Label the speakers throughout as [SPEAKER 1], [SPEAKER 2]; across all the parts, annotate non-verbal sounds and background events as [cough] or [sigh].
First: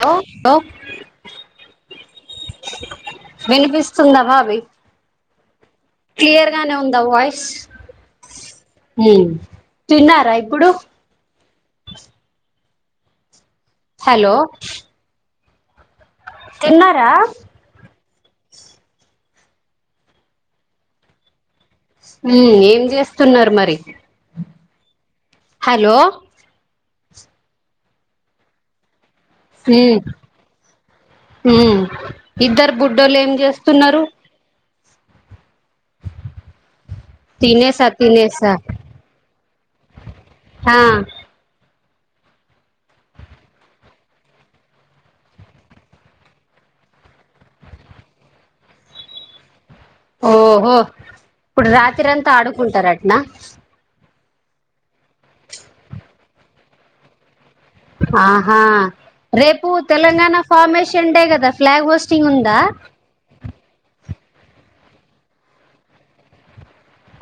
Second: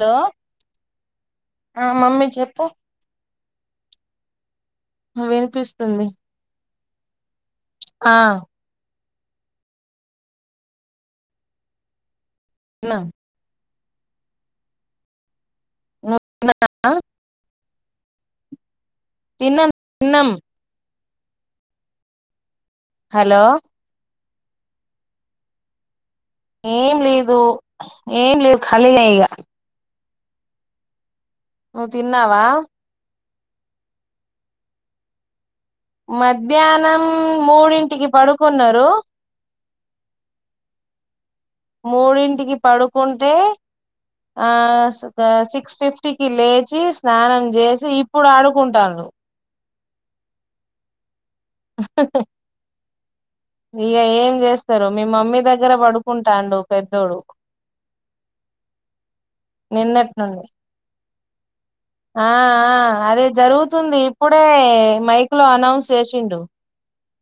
[SPEAKER 1] Hello ఆ mummy చెప్పు
[SPEAKER 2] వినిపిస్తుందా భాబీ
[SPEAKER 1] వినిపిస్తుంది
[SPEAKER 2] నా వాయిస్
[SPEAKER 1] ఆ
[SPEAKER 2] ఉం తిన్నారా ఇప్పుడు
[SPEAKER 1] తిన్నా
[SPEAKER 2] హలో
[SPEAKER 1] నువ్వు
[SPEAKER 2] తిన్నారా
[SPEAKER 1] తిన్నం తిన్నం.
[SPEAKER 2] ఉం ఏం
[SPEAKER 1] హలో
[SPEAKER 2] చేస్తున్నరు మరి. హలో.
[SPEAKER 1] ఏం లేదు ఏం లేదు ఖాళీగనే ఇగ.
[SPEAKER 2] ఉం ఉం
[SPEAKER 1] నువ్వు తిన్నావా
[SPEAKER 2] ఇద్దరు బుడ్డొలు ఏం చేస్తున్నారు.
[SPEAKER 1] మధ్యాహ్నం
[SPEAKER 2] తినేసా
[SPEAKER 1] మూడింటికి
[SPEAKER 2] తినేసా
[SPEAKER 1] పడుకున్నారు.
[SPEAKER 2] హా.
[SPEAKER 1] మూడింటికి పడుకుంటే ఆ సిక్స్ ఫిఫ్టీకిి లేచి స్నానం చేసి ఇప్పుడు ఆడుకుంటా ఆ
[SPEAKER 2] ఓహో ఇప్పుడు రాత్రి అంతా ఆడుకుంటారు అటనా
[SPEAKER 1] ఇగ ఏం చేస్తారు మీ మమ్మీ దగ్గర పడుకుంటాడు పెద్దోడు
[SPEAKER 2] ఆహా రేపు
[SPEAKER 1] నిన్నటి నుండి
[SPEAKER 2] తెలంగాణ ఫార్మేషన్ డే గా
[SPEAKER 1] ఆ ఆ అదే జరుగుతుంది ఇప్పుడే మైక్ లో అనౌన్స్ చేసిండు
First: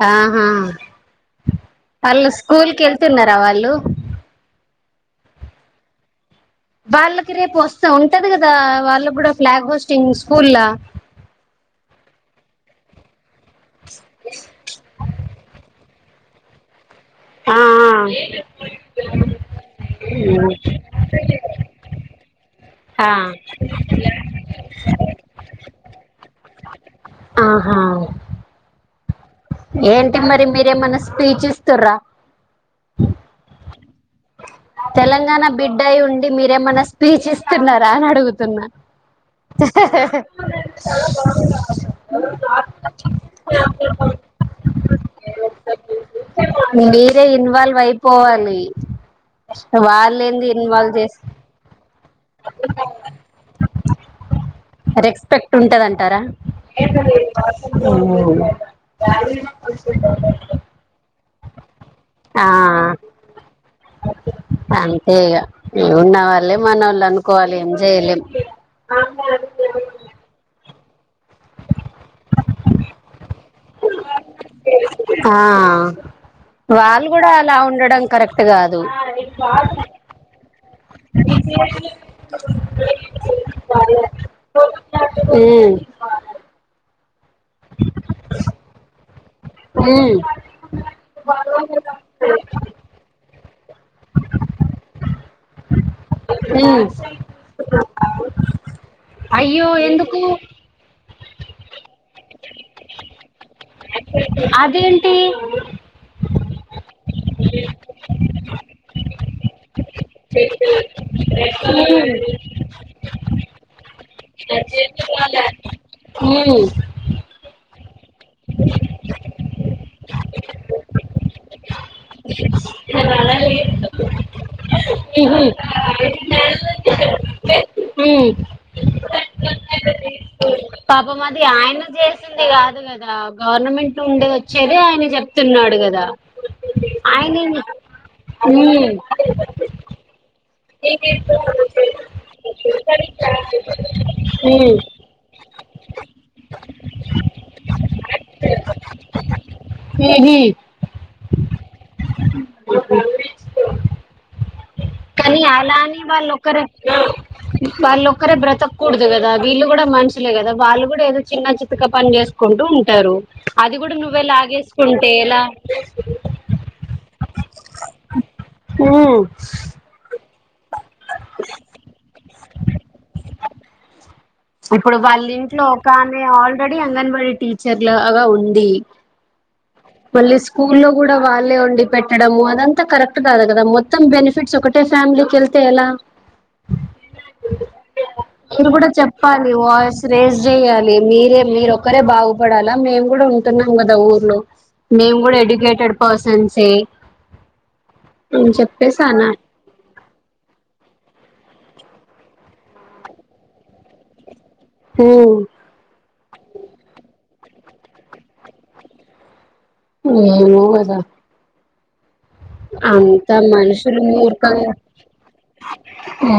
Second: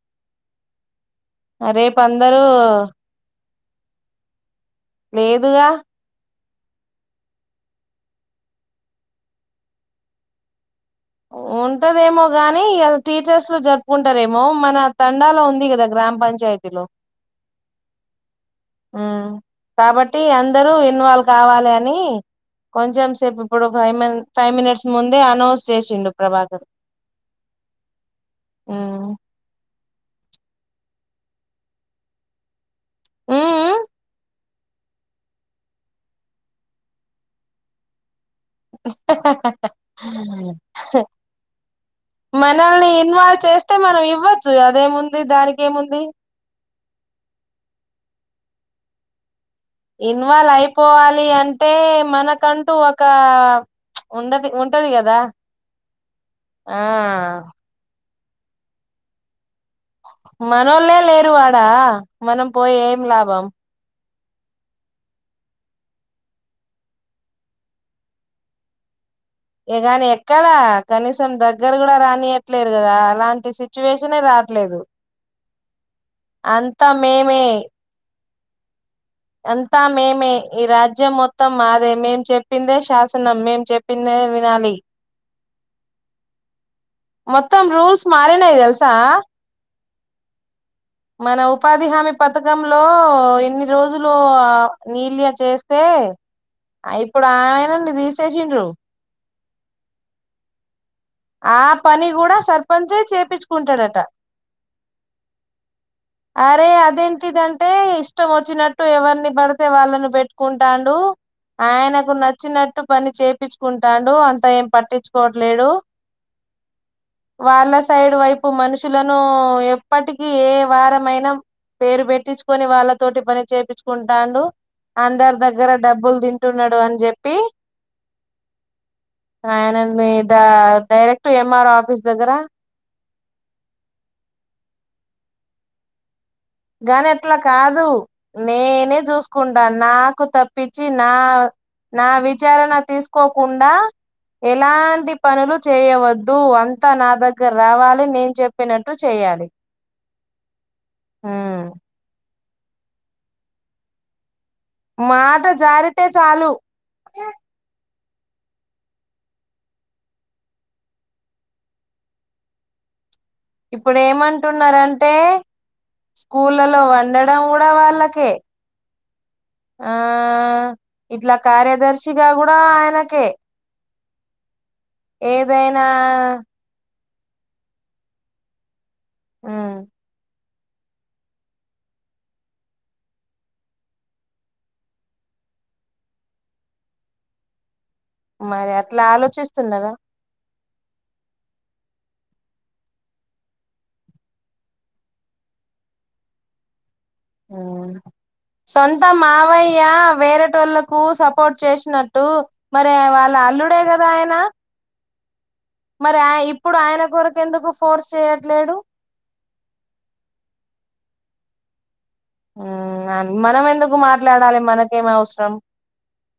[SPEAKER 2] ఆహా
[SPEAKER 1] రేపు
[SPEAKER 2] వాళ్ళు
[SPEAKER 1] అందరూ
[SPEAKER 2] స్కూల్ కి వెళ్తున్నారా వాళ్ళు
[SPEAKER 1] లేదుగా
[SPEAKER 2] వాళ్ళకి రేపు వస్తే ఉంటాది కదా వాళ్ళ కూడా ఫ్లాగ్ హోస్టింగ్ స్కూళ్ళ
[SPEAKER 1] ఉంటదేమో గాని ఇగ టీచర్స్ లో జరుపుకుంటారేమో మన తండాలో ఉంది కదా గ్రామ పంచాయతీలో
[SPEAKER 2] ఆ ఆ
[SPEAKER 1] ఉమ్ కాబట్టి అందరూ ఇన్వాల్వ్ కావాలి అని
[SPEAKER 2] ఆ
[SPEAKER 1] కొంచం సేపు ఇప్పుడు ఫైవ్ మి ఫైవ్ మినిట్స్ ముందే అనౌన్స్ చేసిండు ప్రభాకర్
[SPEAKER 2] ఆహా
[SPEAKER 1] ఉమ్
[SPEAKER 2] ఏంటి మరి మీరేమైన్నా స్పీచ్ ఇస్తూరా
[SPEAKER 1] మ్మ్ మ్మ్
[SPEAKER 2] తెలంగాణ బిడ్డయి ఉండి మీరేమన్నా స్పీచ్ ఇస్తున్నారా అని అడుగు తున్నా
[SPEAKER 1] మనల్ని ఇన్వాల్వ్ చేస్తే మనం ఇవ్వచ్చు అదేముంది దానికి ఏముంది
[SPEAKER 2] మీరే ఇన్వాల్వ్ అయిపోవాలి వాళ్ళేంది
[SPEAKER 1] ఇన్వాల్వ్
[SPEAKER 2] చేసి
[SPEAKER 1] అయిపోవాలి అంటే మనకంటూ ఒక ఉండది ఉంటది కదా
[SPEAKER 2] రెస్పెక్ట్ ఉంటాది అంటారా
[SPEAKER 1] ఆ
[SPEAKER 2] ఆ
[SPEAKER 1] మనోలే లేరు అడా మనం పోయి ఏం లాభం
[SPEAKER 2] ఓకే అంతే ఇగ ఉన్నవాళ్ళే మన వాళ్ళు అనుకోవాలి ఏం చేయలేం
[SPEAKER 1] ఇగాని ఎక్కడ కనీసం దగ్గర కూడా రానియట్లేదు కదా అలాంటి సిచ్యువేషన్
[SPEAKER 2] ఆ
[SPEAKER 1] అంతా
[SPEAKER 2] వాళ్ళు కూడా
[SPEAKER 1] మేమే
[SPEAKER 2] అలా ఉండడం కరెక్ట్ కాదు
[SPEAKER 1] అంతా మేమే. ఈ రాజ్యం మొత్తం మాదే మేం చెప్పిందే శాసనం మేము చెప్పిందే వినాలి
[SPEAKER 2] హ్మ్
[SPEAKER 1] మొత్తం రూల్స్ మారినై తెల్సా
[SPEAKER 2] హ్మ్
[SPEAKER 1] మన ఉపాధి హామీ పథకంలో ఎన్ని రోజులు నీల్యా చేస్తే
[SPEAKER 2] ఉమ్
[SPEAKER 1] ఇప్పుడు ఆయా నుండి తీసేసిండ్రు
[SPEAKER 2] అయ్యో ఎందుకు
[SPEAKER 1] ఆ పని కూడా సర్పంచే చేపించుకుంటాడుట అంటా
[SPEAKER 2] అదేంటి
[SPEAKER 1] అరే అదేంటిదంటే ఇష్టం వచ్చినట్టు ఎవరిని పడితే వాళ్ళని పెట్టుకుంటాడు ఆయనకు నచ్చినట్టు పని చేపిచ్చుకుంటాడు అంత ఏం పట్టించుకోవట్లేడు
[SPEAKER 2] ఉమ్
[SPEAKER 1] సైడ్ వైపు మనుషులను ఎప్పటికీ ఏ వారం మైన పేరు పెట్టించుకొని వాళ్ళతోటి పని చేపించికుంటాడు అందరి
[SPEAKER 2] ఉహు
[SPEAKER 1] దగ్గర డబ్బులు తింటున్నాడు అని చెప్పి
[SPEAKER 2] ఉమ్
[SPEAKER 1] ఆయన మీద
[SPEAKER 2] పాపం
[SPEAKER 1] డైరెక్ట్
[SPEAKER 2] అది
[SPEAKER 1] ఎం ఆర్ వో
[SPEAKER 2] ఆయన
[SPEAKER 1] ఆఫీస్ దగ్గర
[SPEAKER 2] చేసింది కాదు కదా గవర్నమెంట్ లోర్ ఉండేది వచ్చేది ఆయన చెప్తున్నాడు కదా
[SPEAKER 1] గాని
[SPEAKER 2] ఆయన
[SPEAKER 1] అట్లా కాదు
[SPEAKER 2] ఉమ్, ఉమ్,
[SPEAKER 1] నేనే చూసుకుంటాను నాకు తప్ప తప్పించి నా నా విచారణ తీసుకోకుండా ఎలాంటి పనులు చేయవద్దు అంతా నా దగ్గర రావాలి నేను చెప్పినట్టు చేయాలి
[SPEAKER 2] ఏహి
[SPEAKER 1] హ
[SPEAKER 2] కానీ
[SPEAKER 1] మాట
[SPEAKER 2] అలా అని
[SPEAKER 1] జారితే
[SPEAKER 2] వాళ్లు
[SPEAKER 1] చాలు
[SPEAKER 2] ఒక్కరూ వాళ్లు ఒక్క ఒక్కరే బ్రతకూడదు కదా వీళ్ళు కూడా మనుషులే కదా వాళ్ళు కూడా ఏదో చిన్న చితుక పని చేసుకుంటూ ఉంటారు అది కూడా
[SPEAKER 1] ఇప్పుడు
[SPEAKER 2] నువ్వె లాగేసుకుంటే ఎలా
[SPEAKER 1] స్కూళ్ళలో వండడం కూడా వాళ్ళకే హా
[SPEAKER 2] హు
[SPEAKER 1] ఇట్లా కార్యదర్శిగా కూడా ఆయనకే
[SPEAKER 2] ఇప్పుడు వాళ్ళ ఇంట్లో
[SPEAKER 1] ఏదైనా
[SPEAKER 2] ఒక ఆమె ఆల్రెడీ అంగన్వాడీ టీచర్ లాగా ఉంది
[SPEAKER 1] ఉమ్
[SPEAKER 2] మళ్ళీ స్కూల్లో కూడా వాళ్ళే వండి పెట్టడము అదంతా కరెక్ట్ కాదు కదా మొత్తం బెనిఫిట్స్ ఒకటే ఫ్యామిలీ కేళ్తే ఎలా మీరు
[SPEAKER 1] మరి
[SPEAKER 2] కూడా
[SPEAKER 1] అట్లా
[SPEAKER 2] చెప్పాలి
[SPEAKER 1] ఆలోచిస్తున్నారా
[SPEAKER 2] వాయిస్ రేజ్ చేయాలి మీరే మీరు ఒక్కరే బాగుపడాలా మేము కూడా ఉంటున్నాం కదా ఊర్లో మేము కూడా ఎడ్యుకేటెడ్ పర్సన్సే
[SPEAKER 1] హా
[SPEAKER 2] అని చెప్పేసి
[SPEAKER 1] సొంత
[SPEAKER 2] అనా
[SPEAKER 1] మావయ్య వేరేటోళ్ళలకు సప్ సపోర్ట్ చేసినట్టు మరి వాళ్ళ అల్లుడే కదా ఆయన
[SPEAKER 2] హు
[SPEAKER 1] మరి ఆ ఇప్పుడు ఆయన కొరకు ఎందుకు ఫోర్స్ చేయట్లేడు
[SPEAKER 2] ఏమో కదా అంత
[SPEAKER 1] మనం ఎందుకు
[SPEAKER 2] మనుషులు
[SPEAKER 1] మాట్లాడాలి
[SPEAKER 2] మూర్ఖంగా
[SPEAKER 1] మనకేం అవసరం
[SPEAKER 2] హు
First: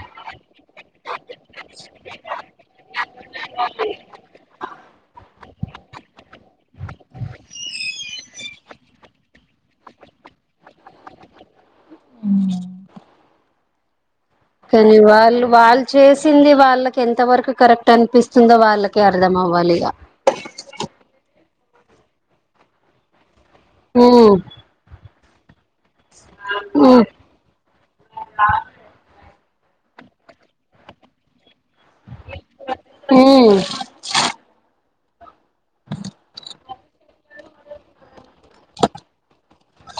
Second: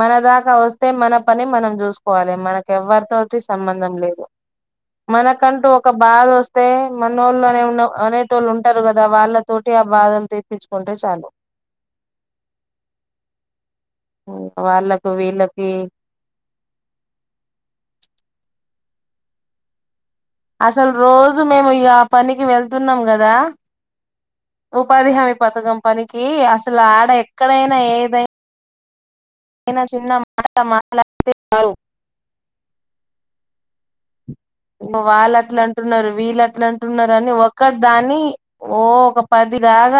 [SPEAKER 1] మన దాకా వస్తే మన పని మనం చూసుకోవాలె మనకి ఎవ్వరితోటి సంబంధం లేదు మనక్ కంటూ ఒక బాధ వస్తే మనోళ్లు ఆనె అనేటోళ్ళు ఉంటారు కదా వాళ్ళ తోటి ఆ బాధ తెప్పించుకుంటే చాలు
[SPEAKER 2] హు కానీ
[SPEAKER 1] వాళ్ళకు
[SPEAKER 2] వాళ్ళు
[SPEAKER 1] వీళ్ళకి
[SPEAKER 2] వాళ్ళు చేసింది వాళ్ళకి ఎంత వరకు కరెక్ట్ అనిపిస్తుందో వాళ్ళకి కే అర్థం అవ్వాలిగా
[SPEAKER 1] అసలు రోజు మేము ఇగ పనికి వెళ్తున్నాం గదా
[SPEAKER 2] హు
[SPEAKER 1] పథకం పనికి అసలు ఆడ ఎక్కడైనా ఏదైనా ఆయన చిన్న మాట మాట్లాడితే చాలు
[SPEAKER 2] హ్మ్
[SPEAKER 1] ఇంకా వాళ్ళు అట్ల అంటున్నారు వీళ్ళు అట్ల అంటున్నారు అని ఒకటి దాని ఓ ఒక పది లాగ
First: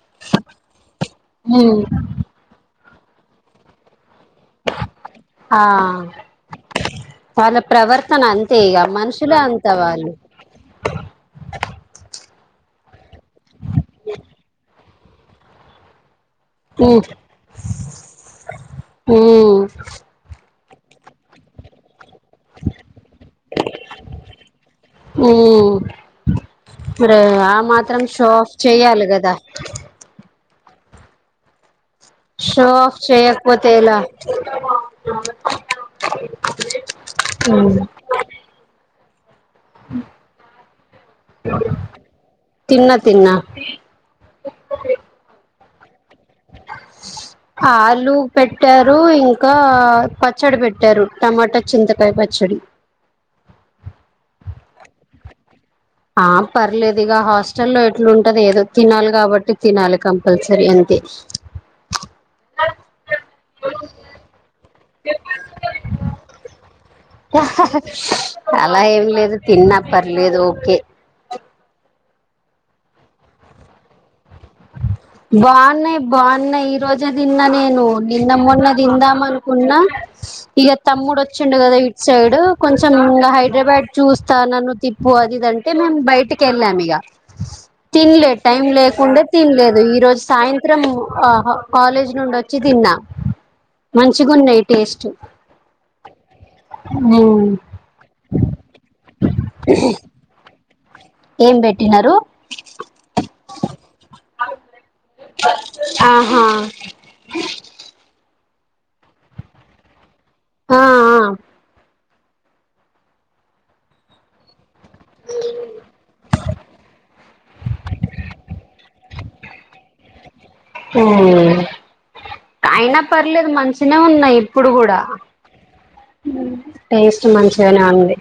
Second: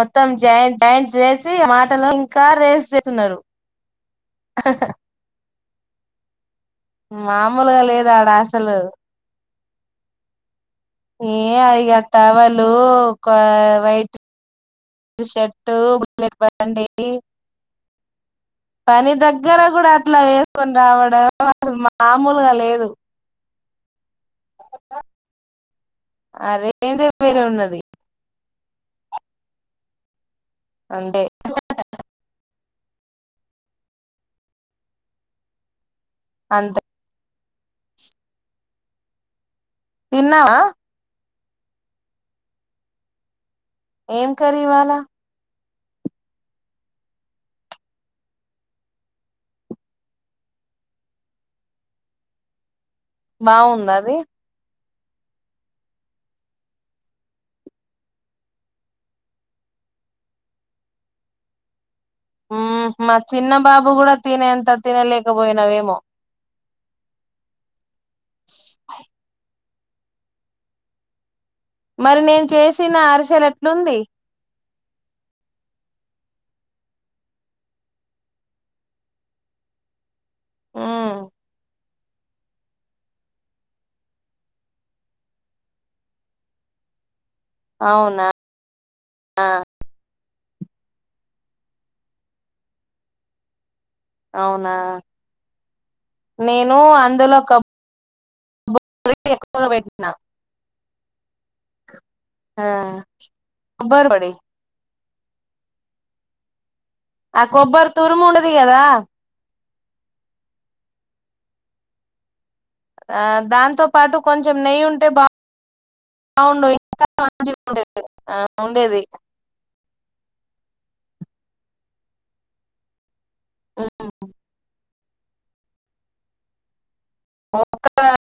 [SPEAKER 1] మొత్తం జాం జాంట్స్ చెసి
[SPEAKER 2] ఉమ్
[SPEAKER 1] మాటలు ఇంకా రేస్ తున్నారు ఆహాహా
[SPEAKER 2] ఆ వాళ్ళ
[SPEAKER 1] మామూలుగా లేదు
[SPEAKER 2] ప్రవర్తన
[SPEAKER 1] ఆడ
[SPEAKER 2] అంతే
[SPEAKER 1] అసలు
[SPEAKER 2] ఇగ మనుషులు అంతే వాళ్ళు.
[SPEAKER 1] ఇయ ఇగ టవలు ఒక వైట్ షర్టు ఉలెట్ పట్టండి
[SPEAKER 2] ఉమ్
[SPEAKER 1] పని
[SPEAKER 2] ఉమ్
[SPEAKER 1] దగ్గర కూడా అట్లా యే కోని రావడం అసలు మామూలుగా లేదు
[SPEAKER 2] [inaudible] ఉ
[SPEAKER 1] ఆ రేంజే
[SPEAKER 2] ప్రే
[SPEAKER 1] వేరే
[SPEAKER 2] ఆ
[SPEAKER 1] ఉన్నది
[SPEAKER 2] మాత్రం షో చేయాలి కదా
[SPEAKER 1] అంతే హహహ
[SPEAKER 2] షో ఆఫ్ చేయకపోతే ఎలా
[SPEAKER 1] అంతే
[SPEAKER 2] ఉ
[SPEAKER 1] తిన్నావా
[SPEAKER 2] తిన్నా తిన్నా
[SPEAKER 1] ఏం కర్రీ ఇవాళ [inaudible]
[SPEAKER 2] ఆలు పెట్టారు ఇంకా పచ్చడి పెట్టారు టమాటా చింతకాయ్ ప పచ్చడి
[SPEAKER 1] బాగుందా అది
[SPEAKER 2] ఆ పర్లేదు ఇక హాస్టల్ల్లో ఎట్లా ఉంటది ఏదో తినాలి కాబట్టి తినాలి కంపల్సరీ అన్ తే
[SPEAKER 1] ఉ మా చిన్న బాబు కూడా తినేంత తినలేకపోయినావేమో.
[SPEAKER 2] ఆహాహా అలా ఏం లేదు తిన్న పర్లేదు ఓకే
[SPEAKER 1] మరి నేను చేసిన అరిసెలు ఎట్లుంది
[SPEAKER 2] బాన్నాయ్ బాన్నాయి ఈ రోజే తిన్నా నేను, నిన్న మొన్న తిందాం అనుకున్నా ఇగ
[SPEAKER 1] మ్మ్
[SPEAKER 2] తమ్ముడు వచ్చిండు కదా ఇ సైడు కొంచెం హైదరాబాద్ చూస్తా నన్ను తిప్పు అది ఇది అంటే మేము బయటకి వెళ్ళాం ఇగా.
[SPEAKER 1] అవునా
[SPEAKER 2] తిన్లే టైమ్ లేకుండే తిన్లేదు ఈ రోజ్ జు సాయంత్రం ఆ కాలేజ్ నుంచి వచ్చి తిన్నా మంచిగున్నాయి
[SPEAKER 1] అవునా
[SPEAKER 2] టేస్టు
[SPEAKER 1] నేను అందులో కప్ [unintelligible] ఎక్కువగా పెట్టినా.
[SPEAKER 2] ఏం బెట్టినారు
[SPEAKER 1] ఆ కొబ్బరు బడి
[SPEAKER 2] ఆహా
[SPEAKER 1] ఆ కొబ్బరి తురుము ఉండది కదా
[SPEAKER 2] ఆ ఆ
[SPEAKER 1] ఆ దాంతో పాటు కొంచెం నెయ్యి ఉంటే బా గుండు ఇంకా మంచి ఉండేది ఆ ఉండేది
[SPEAKER 2] ఆ అయినా పర్లేదు మంచినే
[SPEAKER 1] ఉండేది
[SPEAKER 2] ఉన్నాయి ఇప్పుడు కూడా ఉ టేస్టు మంచిగానే ఉంది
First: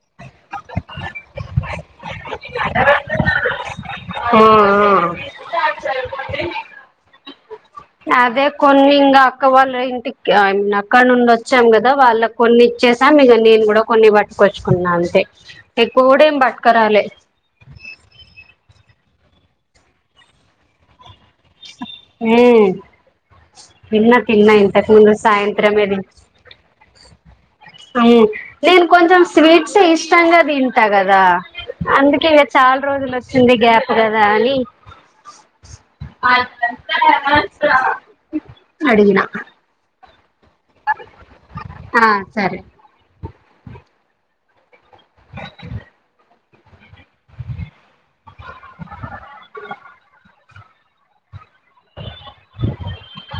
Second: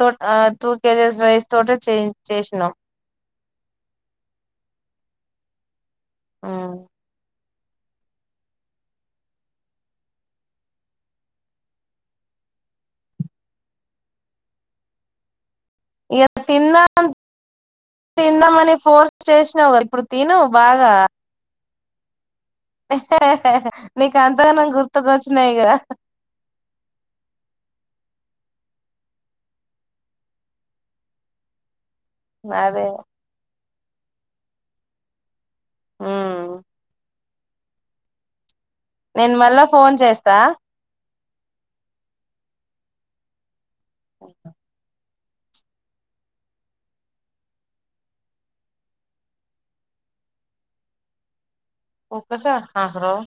[SPEAKER 1] తోట్ టూ కేజెస్ రైస్ తోటె చేయించ్
[SPEAKER 2] ఆ ఆ
[SPEAKER 1] ఉ
[SPEAKER 2] అదే కొన్ని ఇంగా అక్క వాళ్ళ ఇంటికి అక్కడ నుండి వచ్చాం కదా వాళ్ళకు కొన్ని ఇచ్చి చేసాం ఇంగా నేను కూడా కొన్ని పట్టుకొచ్చుకున్నా అంతే. ఎక్కువ కూడా
[SPEAKER 1] ఇగా
[SPEAKER 2] ఏం పట్టుకరాలే
[SPEAKER 1] తిందాం తిందామని ఫోర్స్ చేశినవ్ గా ఇప్పుడు తిను బాగా.
[SPEAKER 2] [inaudible] హ్ తిన్నా
[SPEAKER 1] నీకు
[SPEAKER 2] తిన్నా
[SPEAKER 1] అంతగానం
[SPEAKER 2] ఇంతకు ముందు
[SPEAKER 1] గుర్తుకొచ్చినాయి కదా
[SPEAKER 2] సాయంత్రమే తి నేను కొంచెం స్వీట్స్ ఇష్టంగా తింటా కదా. అందుకే ఇగ చాలా
[SPEAKER 1] అదే
[SPEAKER 2] రోజులు వచ్చింది గ్యాప్ కదా అని. అ అద
[SPEAKER 1] నేను మళ్ళా ఫోన్ చేస్తా.
[SPEAKER 2] ఆ సరే. అ
[SPEAKER 1] ఒక్క సా హాసరు